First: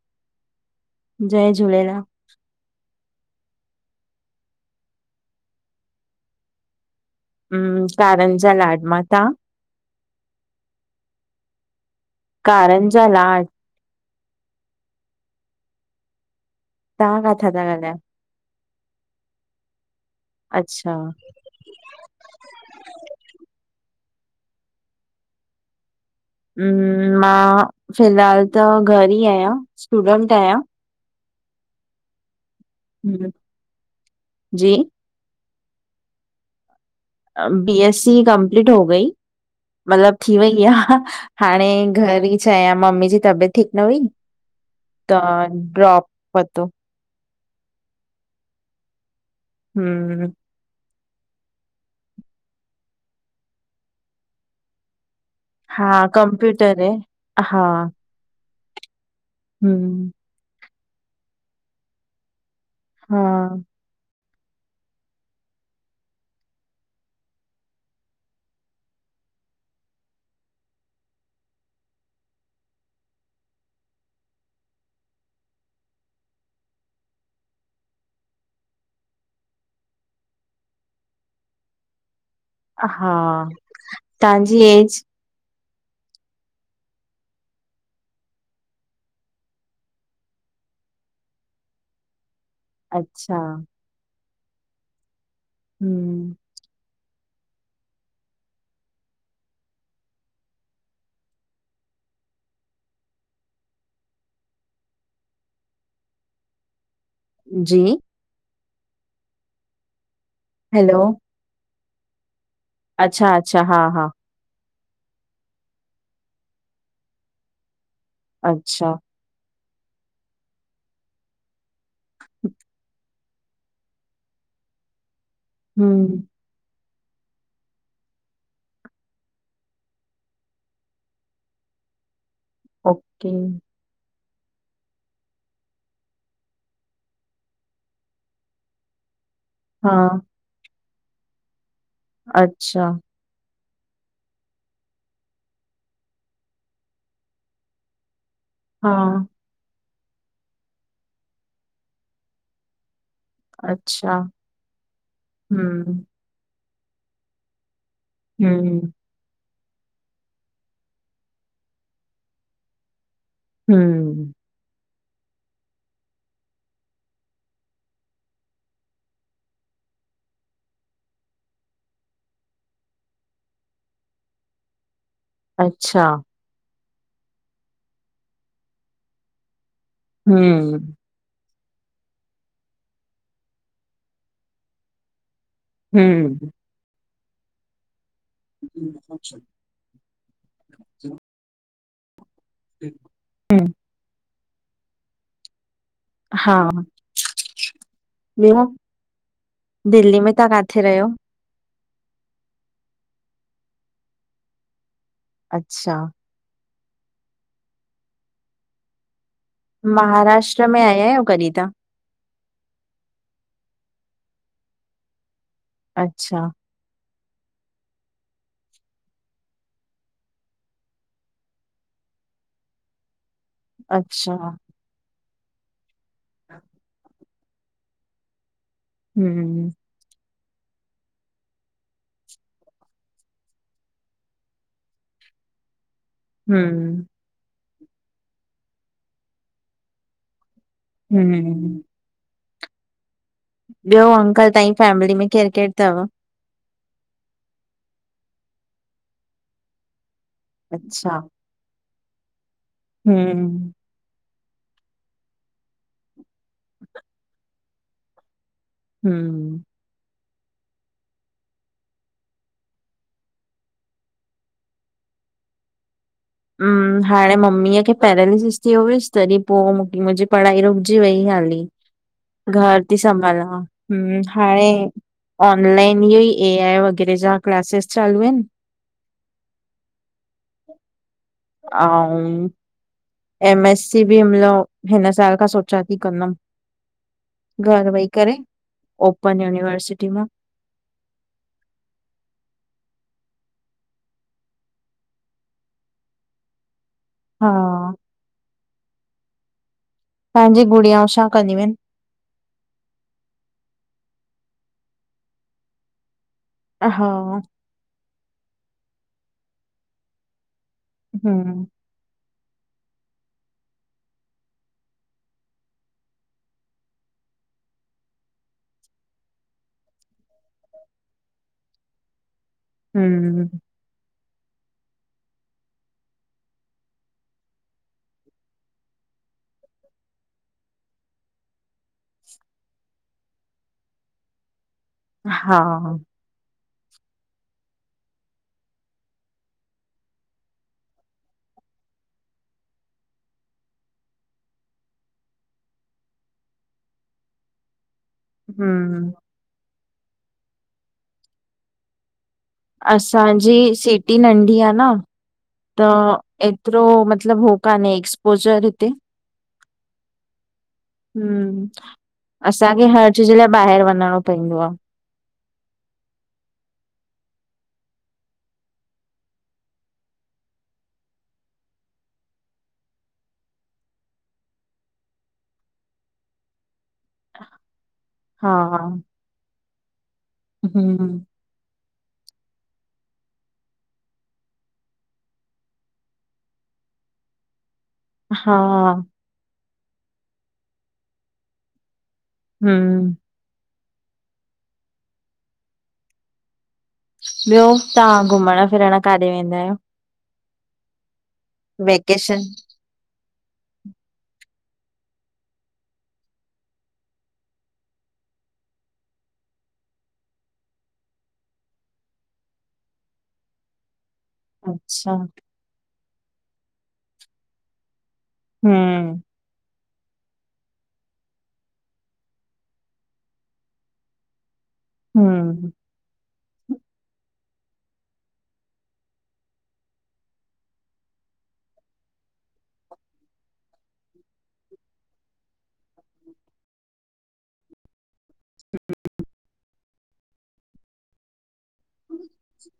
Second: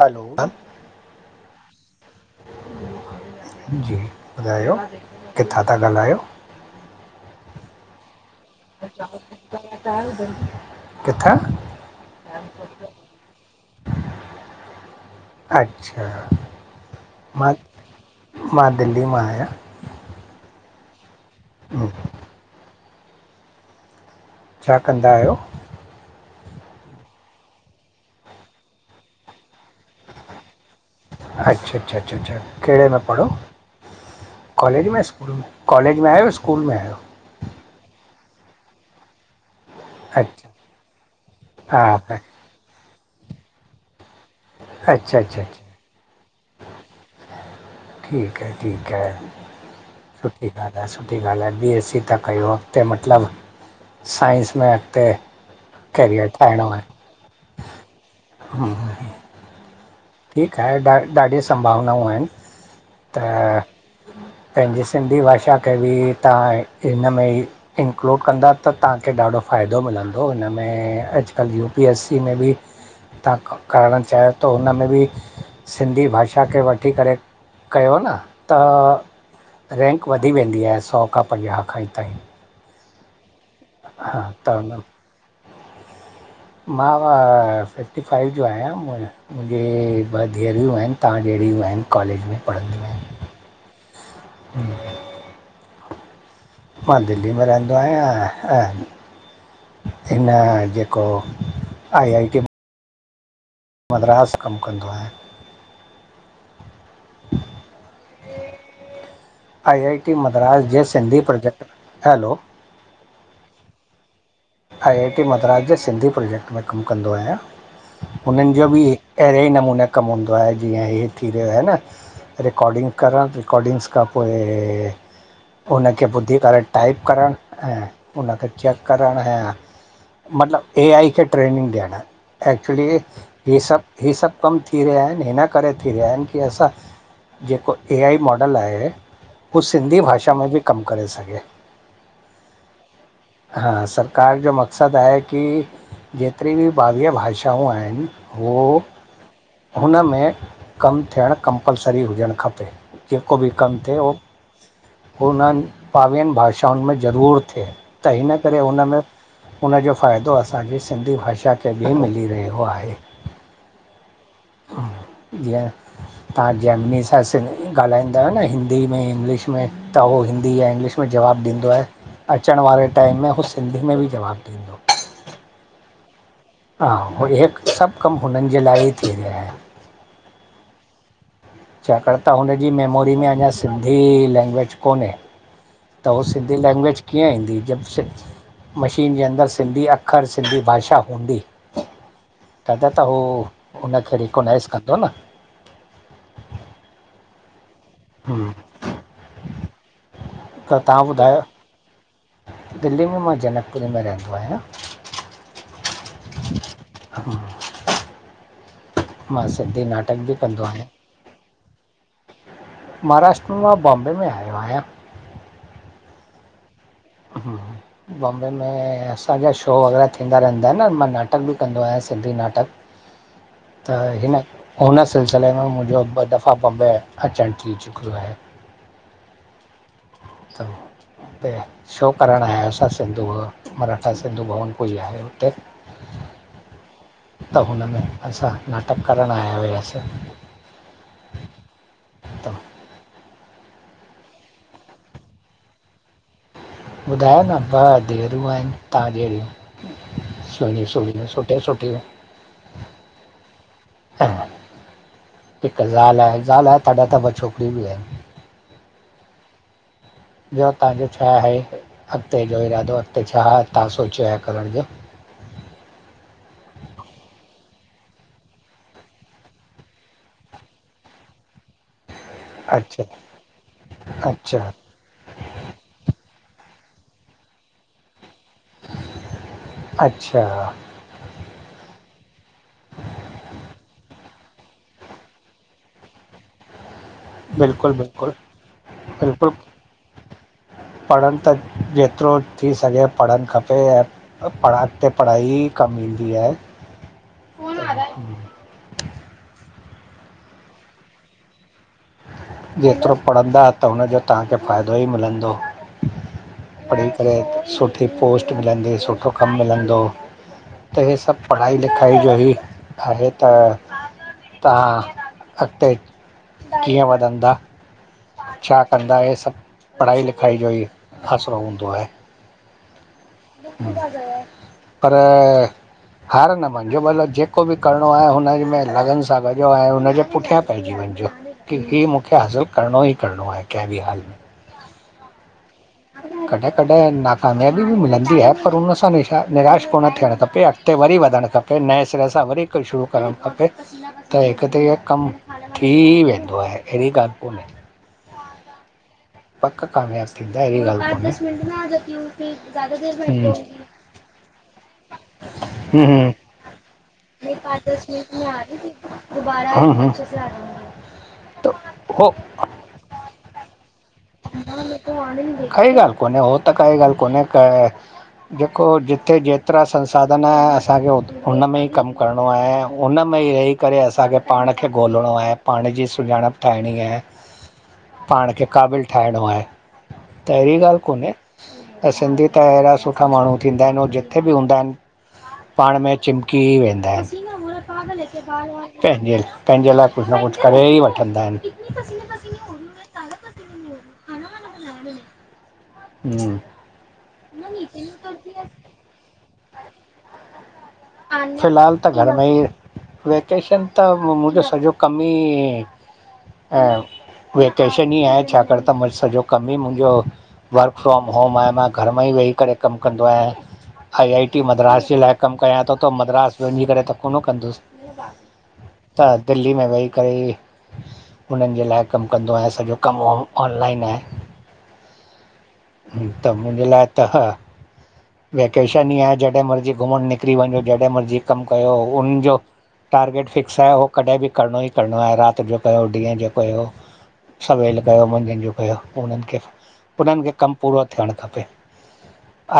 हलो जय झूलेलाल जी ॿुधायो किथां था ॻाल्हायो? हम् कारंजा लाड मा, तां? [unintelligible] किथा? करंजा लाड अच्छा तव्हां काथां मां ता ॻाल्हायो? मां दिल्ली मां आहियां। अच्छा हं छा कंदा आयो? म म मां फ़िलहाल त घर ई आयां स्टूडेंट आयां। अच्छा-अच्छा-अच्छा कहिड़े में पढ़ो, हम्म, जी कॉलेज में स्कूल में? कॉलेज में आयो स्कूल में आयो? बी एस सी कंप्लीट हो गई। मतलब थी अच्छा वई आ हाणे हा हा घर हिच आया मम्मी जी तबियत ठीक न हुई, त अच्छा अच्छा अच्छा ड्रॉप वतो। ठीक है ठीक है हं ॾाढा सुठी ॻाल्हि आहे, बी एससी था कयो, अॻते मतिलब साइंस में अॻते हा कंप्यूटर में, हा हम्म ठीक आहे, ॾाढी संभावनाऊं आहिन, हा त पहिंजे सिंधी भाषा खे बि तहां हिन में ई इंक्लुड कंदा त तव्हांखे ॾाढो फ़ाइदो मिलंदो हिनमें, अॼकल्ह यूपी एससी में बि तां करण चाहियो त हुन में बि सिंधी भाषा खे वठी करे कयो न त रैंक वधी वेंदी आहे सौ खां पंजाह खंण तांईं। हा। हा त तव्हांजी न। [inaudible] मां ऊंअ सिक्सटी फाइव जो आहियां मुं मुंहिंजी ॿ धीअरियूं आहिन, तव्हां जहिड़ियूं आहिन कॉलेज में पढ़ंदियूं अच्छा। ह। [inaudible] [inaudible] मां दिल्ली में रहंदो आहियां। हिन जेको आई आई टी मद्रास कम कंदो आहियां। जी। आई आई टी मद्रास जे हेलो, सिंधी प्रोजेक्ट, हलो अच्छा- अच्छा, हा हा। आई आई टी मद्रास जे सिंधी प्रोजेक्ट में कमु कंदो आहियां, हुननि जो बि अच्छा, अहिड़े ई नमूने कमु हूंदो आहे, जीअं हे थी रहियो आहे न। रिकॉडिंग करण, रिकॉडिंग्स खां पोइ पो हुनखे हम्म, ॿुधी करे टाइप करण ऐं उनखे चेक करण ऐं मतिलब ए आई खे ट्रेनिंग ॾियण, एक्चुली ओके, ही सब ही सभु कम थी रहिया आहिन, हिन करे थी रहिया आहिनि कि असां जेको ए आई मॉडल आहे, हू सिंधी हाँ, भाषा में बि कमु करे सघे‌। अच्छा। हा सभ सरकार जो मक़सद आहे कि जेतिरी बि ॿावीय भाषाऊं आहिन हू हाँ, हुन में कमु थियण कंपलसरी हुजण खपे। जेको बि कमु थिए अच्छा, उहो हुननि हम्म, ॿावीहनि भाषाउनि में ज़रूर थिए। त हिन करे हम्म, हुनमें हुन जो फ़ायदो असांजी सिंधी भाषा खे बि मिली रहियो आहे। हंम। जीअं तव्हां जेमिनी सां सिन्धी ॻाल्हाईंदा आहियो न हिंदी में इंग्लिश में त हू हिंदी या इंग्लिश में जवाबु ॾींदो आहे। अचण वारे टाइम में हू सिंधी में बि जवाब ॾींदो। अच्छा। हा इहे सभ कम हुननि जे लाइ ई थी रहिया आहिन। हम्म छाकाण त हुनजी मेमोरी में अंञा सिंधी लैंग्वेज कोन्हे। त उ हम्म, सिंधी लैंग्वेज कीअं ईंदी जब मशीन हम्म, जे अंदर सिंधी अख़र सिंधी भाषा हूंदी तॾहिं त हू हुनखे कोनाइस कंदो न। हा। हम्म, ॿियो दिल्ली में तव्हां त काथे रहियो? ॿुधायो दिल्ली में मां जनकपुरी में रहंदो आहियां। अच्छा। हा। मां सिंधी नाटक बि कंदो आहियां। विया अयो कॾीं तां? महाराष्ट्र में मां बॉम्बे में आयो आहियां। अच्छा। हा हा [inaudible] बॉम्बे में असांजा शो वग़ैरह थींदा रहंदा आहिनि न मां नाटक बि कंदो आहियां सिंधी नाटक। [inaudible] त अच्छा, हिन हुन सिलसिले में मुंहिंजो ॿ दफ़ा बॉम्बे। अर्जेंट थी चुको आहे [unintelligible] हमम। त त [unintelligible] शो करणु आहि असां सिंधू मराठा सिंधु भवन कोई आहे हुते। हम। त हुनम में असां नाटक करणु आया हुआसीं। हम हम। त ॿियो अंकल तव्हांजी फैमिली में केरु केरु तव? ॿुधायो न ॿ देरूं आहिनि तव्हां जहिड़ियूं सुणियूं सुियूं स [unintelligible] सुठीयो हम। ज़ाल, ज़ाला तडाबी [unintelligible] छोकिरी बि आहे। त हम। ॿियो तव्हां छा आहे अॻिते जो इरादो अॻिते छा तवां सोचियो आहे करण जो। हम। हाणे मम्मीअ खे पैरालिसिस थीयो हुयसि तॾहिं पोइ मुंहिंजी पढ़ाई रुकजी वई हाली। घर ती अच्छा सभाला हम अच्छा हाणे। ऑनलाइन इह ई ए आई वग़ैरह जा क्लासिस चालू आहिनि। अच्छा। ऐं। एम एस सी बि हिन साल खां सोचां थी कंदमि। घर बिल्कुलु वई बिल्कुलु करे ओपन बिल्कुलु यूनिवर्सिटी मां। पढ़नि त जेतिरो थी सघे पढ़णु खपे ऐं। पढ़ा ते पढ़ाई कमी ईंद आहे। हा। ार [unintelligible] पंहिंजी गुड़िया सां कंदियूं आहिनि। जेतिरो पढ़ंदा त हुनजो तव्हांखे फ़ाइदो ई मिलंदो। पढ़ी हा, करे सुठी पोस्ट मिलंदी सुठो कमु मिलंदो। त ह सभु हम्म, पढ़ाई लिखाई जो ई आहे त। तव्हां अॻिते कीअं वञांदा। छा कंदा इ सभु पढ़ाई लिखाई जो ई आसिरो हूंदो आ। [inaudible] पर अ हार न मञिजो मतलब जेको बि करिणो आ हुनम में लगन सां कॼो ऐं हुनजे पुठियां पइजी वञिजो। की ही मूंखे हासिलु करिणो ई करिणो आहे कंहिं बि हाल में। हा। कॾहिं- कॾहिं नाकामयाबी बि मिलंदी आ पर हुन सां निराश कोन थियणु खपे। अगते वरी वधणु खपे नए सिरे सां वरी हिकु शुरू करणु खपे। त हिकु त इहो कमु थी वेंदो आहे अहिड़ी ॻाल्हि कोन्हे। हूं। पक कामयाब थींदी इहिड़ी गाल कोने। असांजी सिटी नंढी आ। न त हम्म हम्म एतिरो मतलब हो कान्हे एक्सपोजर हिते हम्म [inaudible] असांखे हर चीज लाइ ॿाहिरि वञणो पवंदो आ। काई ॻालहि कोने हो त काई ॻालहि कोने क जेको जिते जेतिरा संसाधन आहे, असांखे औत हुनमें ई कमु करिणो आहे। हुन में ई रही करे असांखे पाण खे ॻोल्हिणो आहे, पाण जी सुञाणप ठाहिणी आहे। [inaudible] पाण हा खे क़ाबिलु ठाहिणो आहे, त अहिड़ी ॻाल्हि हम्म कोन्हे ऐं, सिंधी त अहिड़ा सुठा माण्हू थींदा आहिन, ऐं जिथे बि हूंदा आहिन पाण में चिपकी ई वेंदा आहिन। हा पेहिंजे- पेहिंजे लाइ कुझु न कुझु करे ई वठंदा आहिन। हूं [inaudible] ॿियो तां घुमणु-फिरण काॾे वेंदा आहियो? फिलहाल त घर वेकेशन में ई वेकेशन त मुंहिंजो सॼो कम ई ऐं वेकेशन ई आहे, छाकाणि त मुंहिंज सॼो कमु ई मुंहिंजो वर्क फ्रॉम होम आहे, मां घर मां ई वेही करे कमु कंदो आहियां। आई-आई-टी मद्रास अच्छा जे लाइ कमु कयां तो, त मद्रास वञी करे त कोन कंदुस। हूं। हा दिल्ली में वेही करे ही हुननि जे लाइ कमु कंदो आहियां। सॼो कमु ऑनलाइन आहे। हम! त मुंहिंजे लाइ त ह, वेकेशन ई आहे जॾहिं मर्ज़ी घुमण निकरी वञ। जड़हिं मर्ज़ी कमु कयो हो हुन जो टारगेट फिक्स आहे, उहो कॾहिं बि करिणो ई करिणो आहे, राति जो कयो ॾींहुं जो कयो। सवेल कयो मंझन जो कयो, उननि खे, उननि खे कमु पूरो थियणु खपे।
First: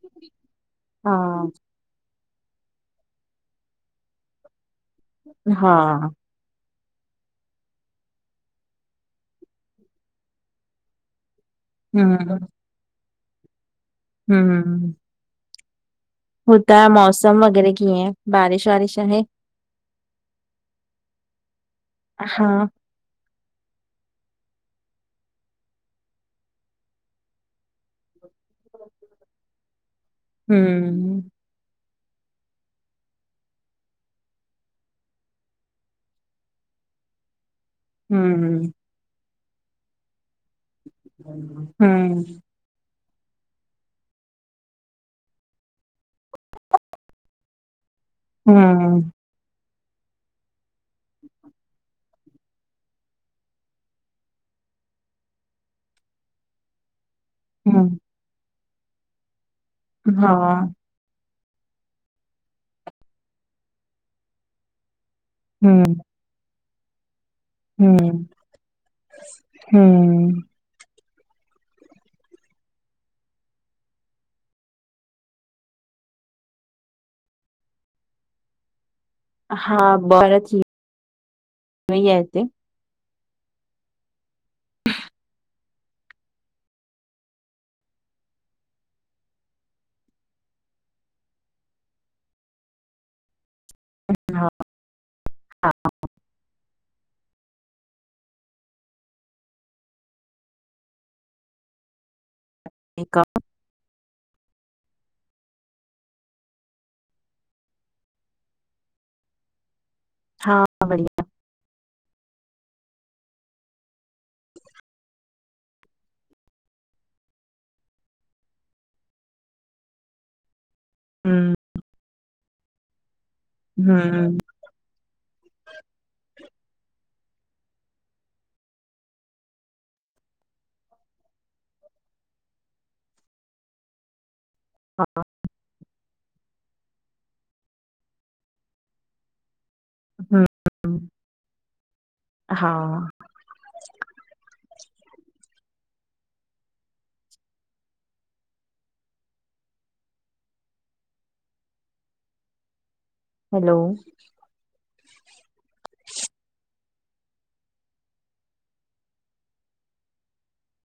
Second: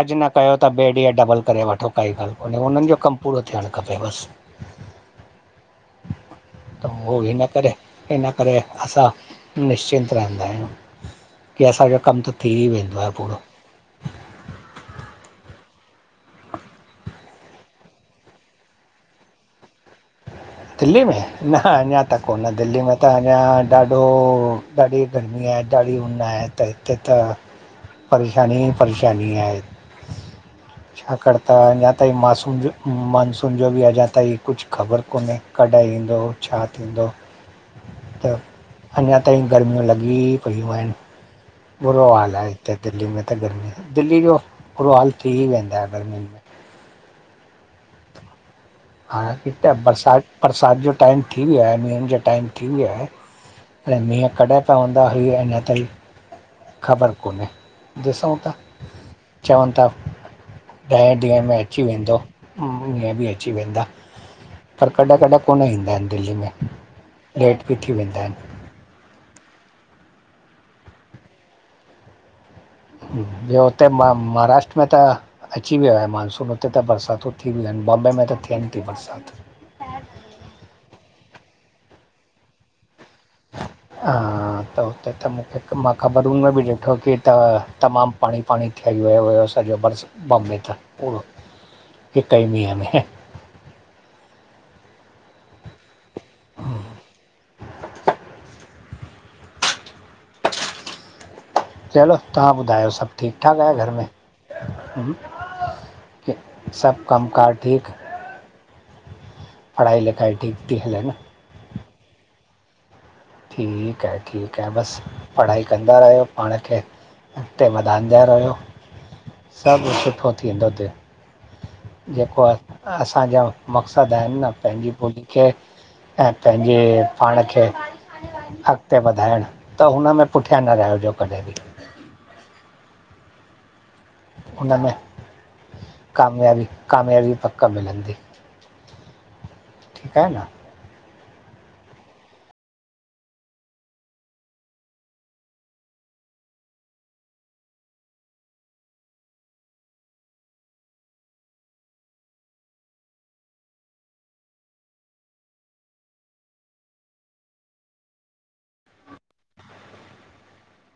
अॼु न कयो त ॿे हा ॾींहुं डबल करे वठो, काई ॻाल्हि कोन्हे। हुननि जो कमु पूरो थियणु खपे बस। हा! त हो हिन करे, हिन करे असां निश्चिंत रहंदा आहियूं, की असांजो कमु हम्म त थी वेंदो आहे पूरो। हूं। हुता जो मौसम वग़ैरह कीअं आहे, बारिश-वारिश आहे। दिल्ली में, न अञा त कोन हा दिल्ली में त अञा ॾाढो ॾाढी गर्मी आ, ॾाढी ऊञ आहे, त हिते त परेशानी ई परेशानी आहे। हम्म! छाकाणि त, अञा ताईं मासून मानसून जो बि अञा ताईं कुझु ख़बर कोन्हे। कॾहिं ईंदो, छा थींदो? त हम्म! अञा ताईं गर्मियूं लॻी पयूं आहिनि। हा [inaudible] बुरो हाल आहे हिते दिल्ली में त गर्मी जो, दिल्ली जो बुरो हाल थी वेंदो आ गर्मीनि में। हम्म। हाणे हिते बरिसाति बरिसाति जो टाइम थी वियो आहे। मींहं जो टाइम थी वियो आहे। मींहं कॾहिं पवंदा ही अञां ताईं ख़बर कोन्हे। हूं। ॾिसउ था, चवनि ता हा। ॾह ॾींहंनि में अची वेंदो, ईअं बि अची वेंदा, पर कॾहिं कॾहिं कोन हम्म ईंदा आहिनि दिल्ली में लेट बि थी वेंदा हम्म आहिनि हम्म, ॿियो हुते महाराष्ट्र में त अची वियो आहे मानसून, हुते त बरसातूं थी वियूं आहिनि, बॉम्बे में त थियनि थी बरसाति। हा बर थी वयी आहे हिते। [inaudible] त हुते त मूंखे मां ख़बरुनि में बि ॾिठो की त तमामु पाणी पाणी ठही वियो हुयो सॼो बरस बॉम्बे त पूरो हिकु ई मींहं में। हा हा। [inaudible] चलो तव्हां ॿुधायो सभु ठीकु ठाक आहे घर में? क सभ कम कार ठीकु? पढ़ाई लिखाई ठीक हा थी हले न? बढ़िया ठीकु आहे ठीकु आहे बसि पढ़ाई कंदा रहियो पाण खे अॻिते वधाईंन्दा रहो, सभु सुठो थींदो त। ह्म्म, जेको आहे असांजा मक़सद हम्म आहिनि न पंहिंजी ॿोलीअ खे ऐं पंहिंजे पाण खे अॻिते वधाइण त हुनमें पुठियां न रहिजो कॾहिं बि। हुन में कामयाबी कामयाबी पक मिलंदी। ठीकु आहे न हम्म, हा। हैलो,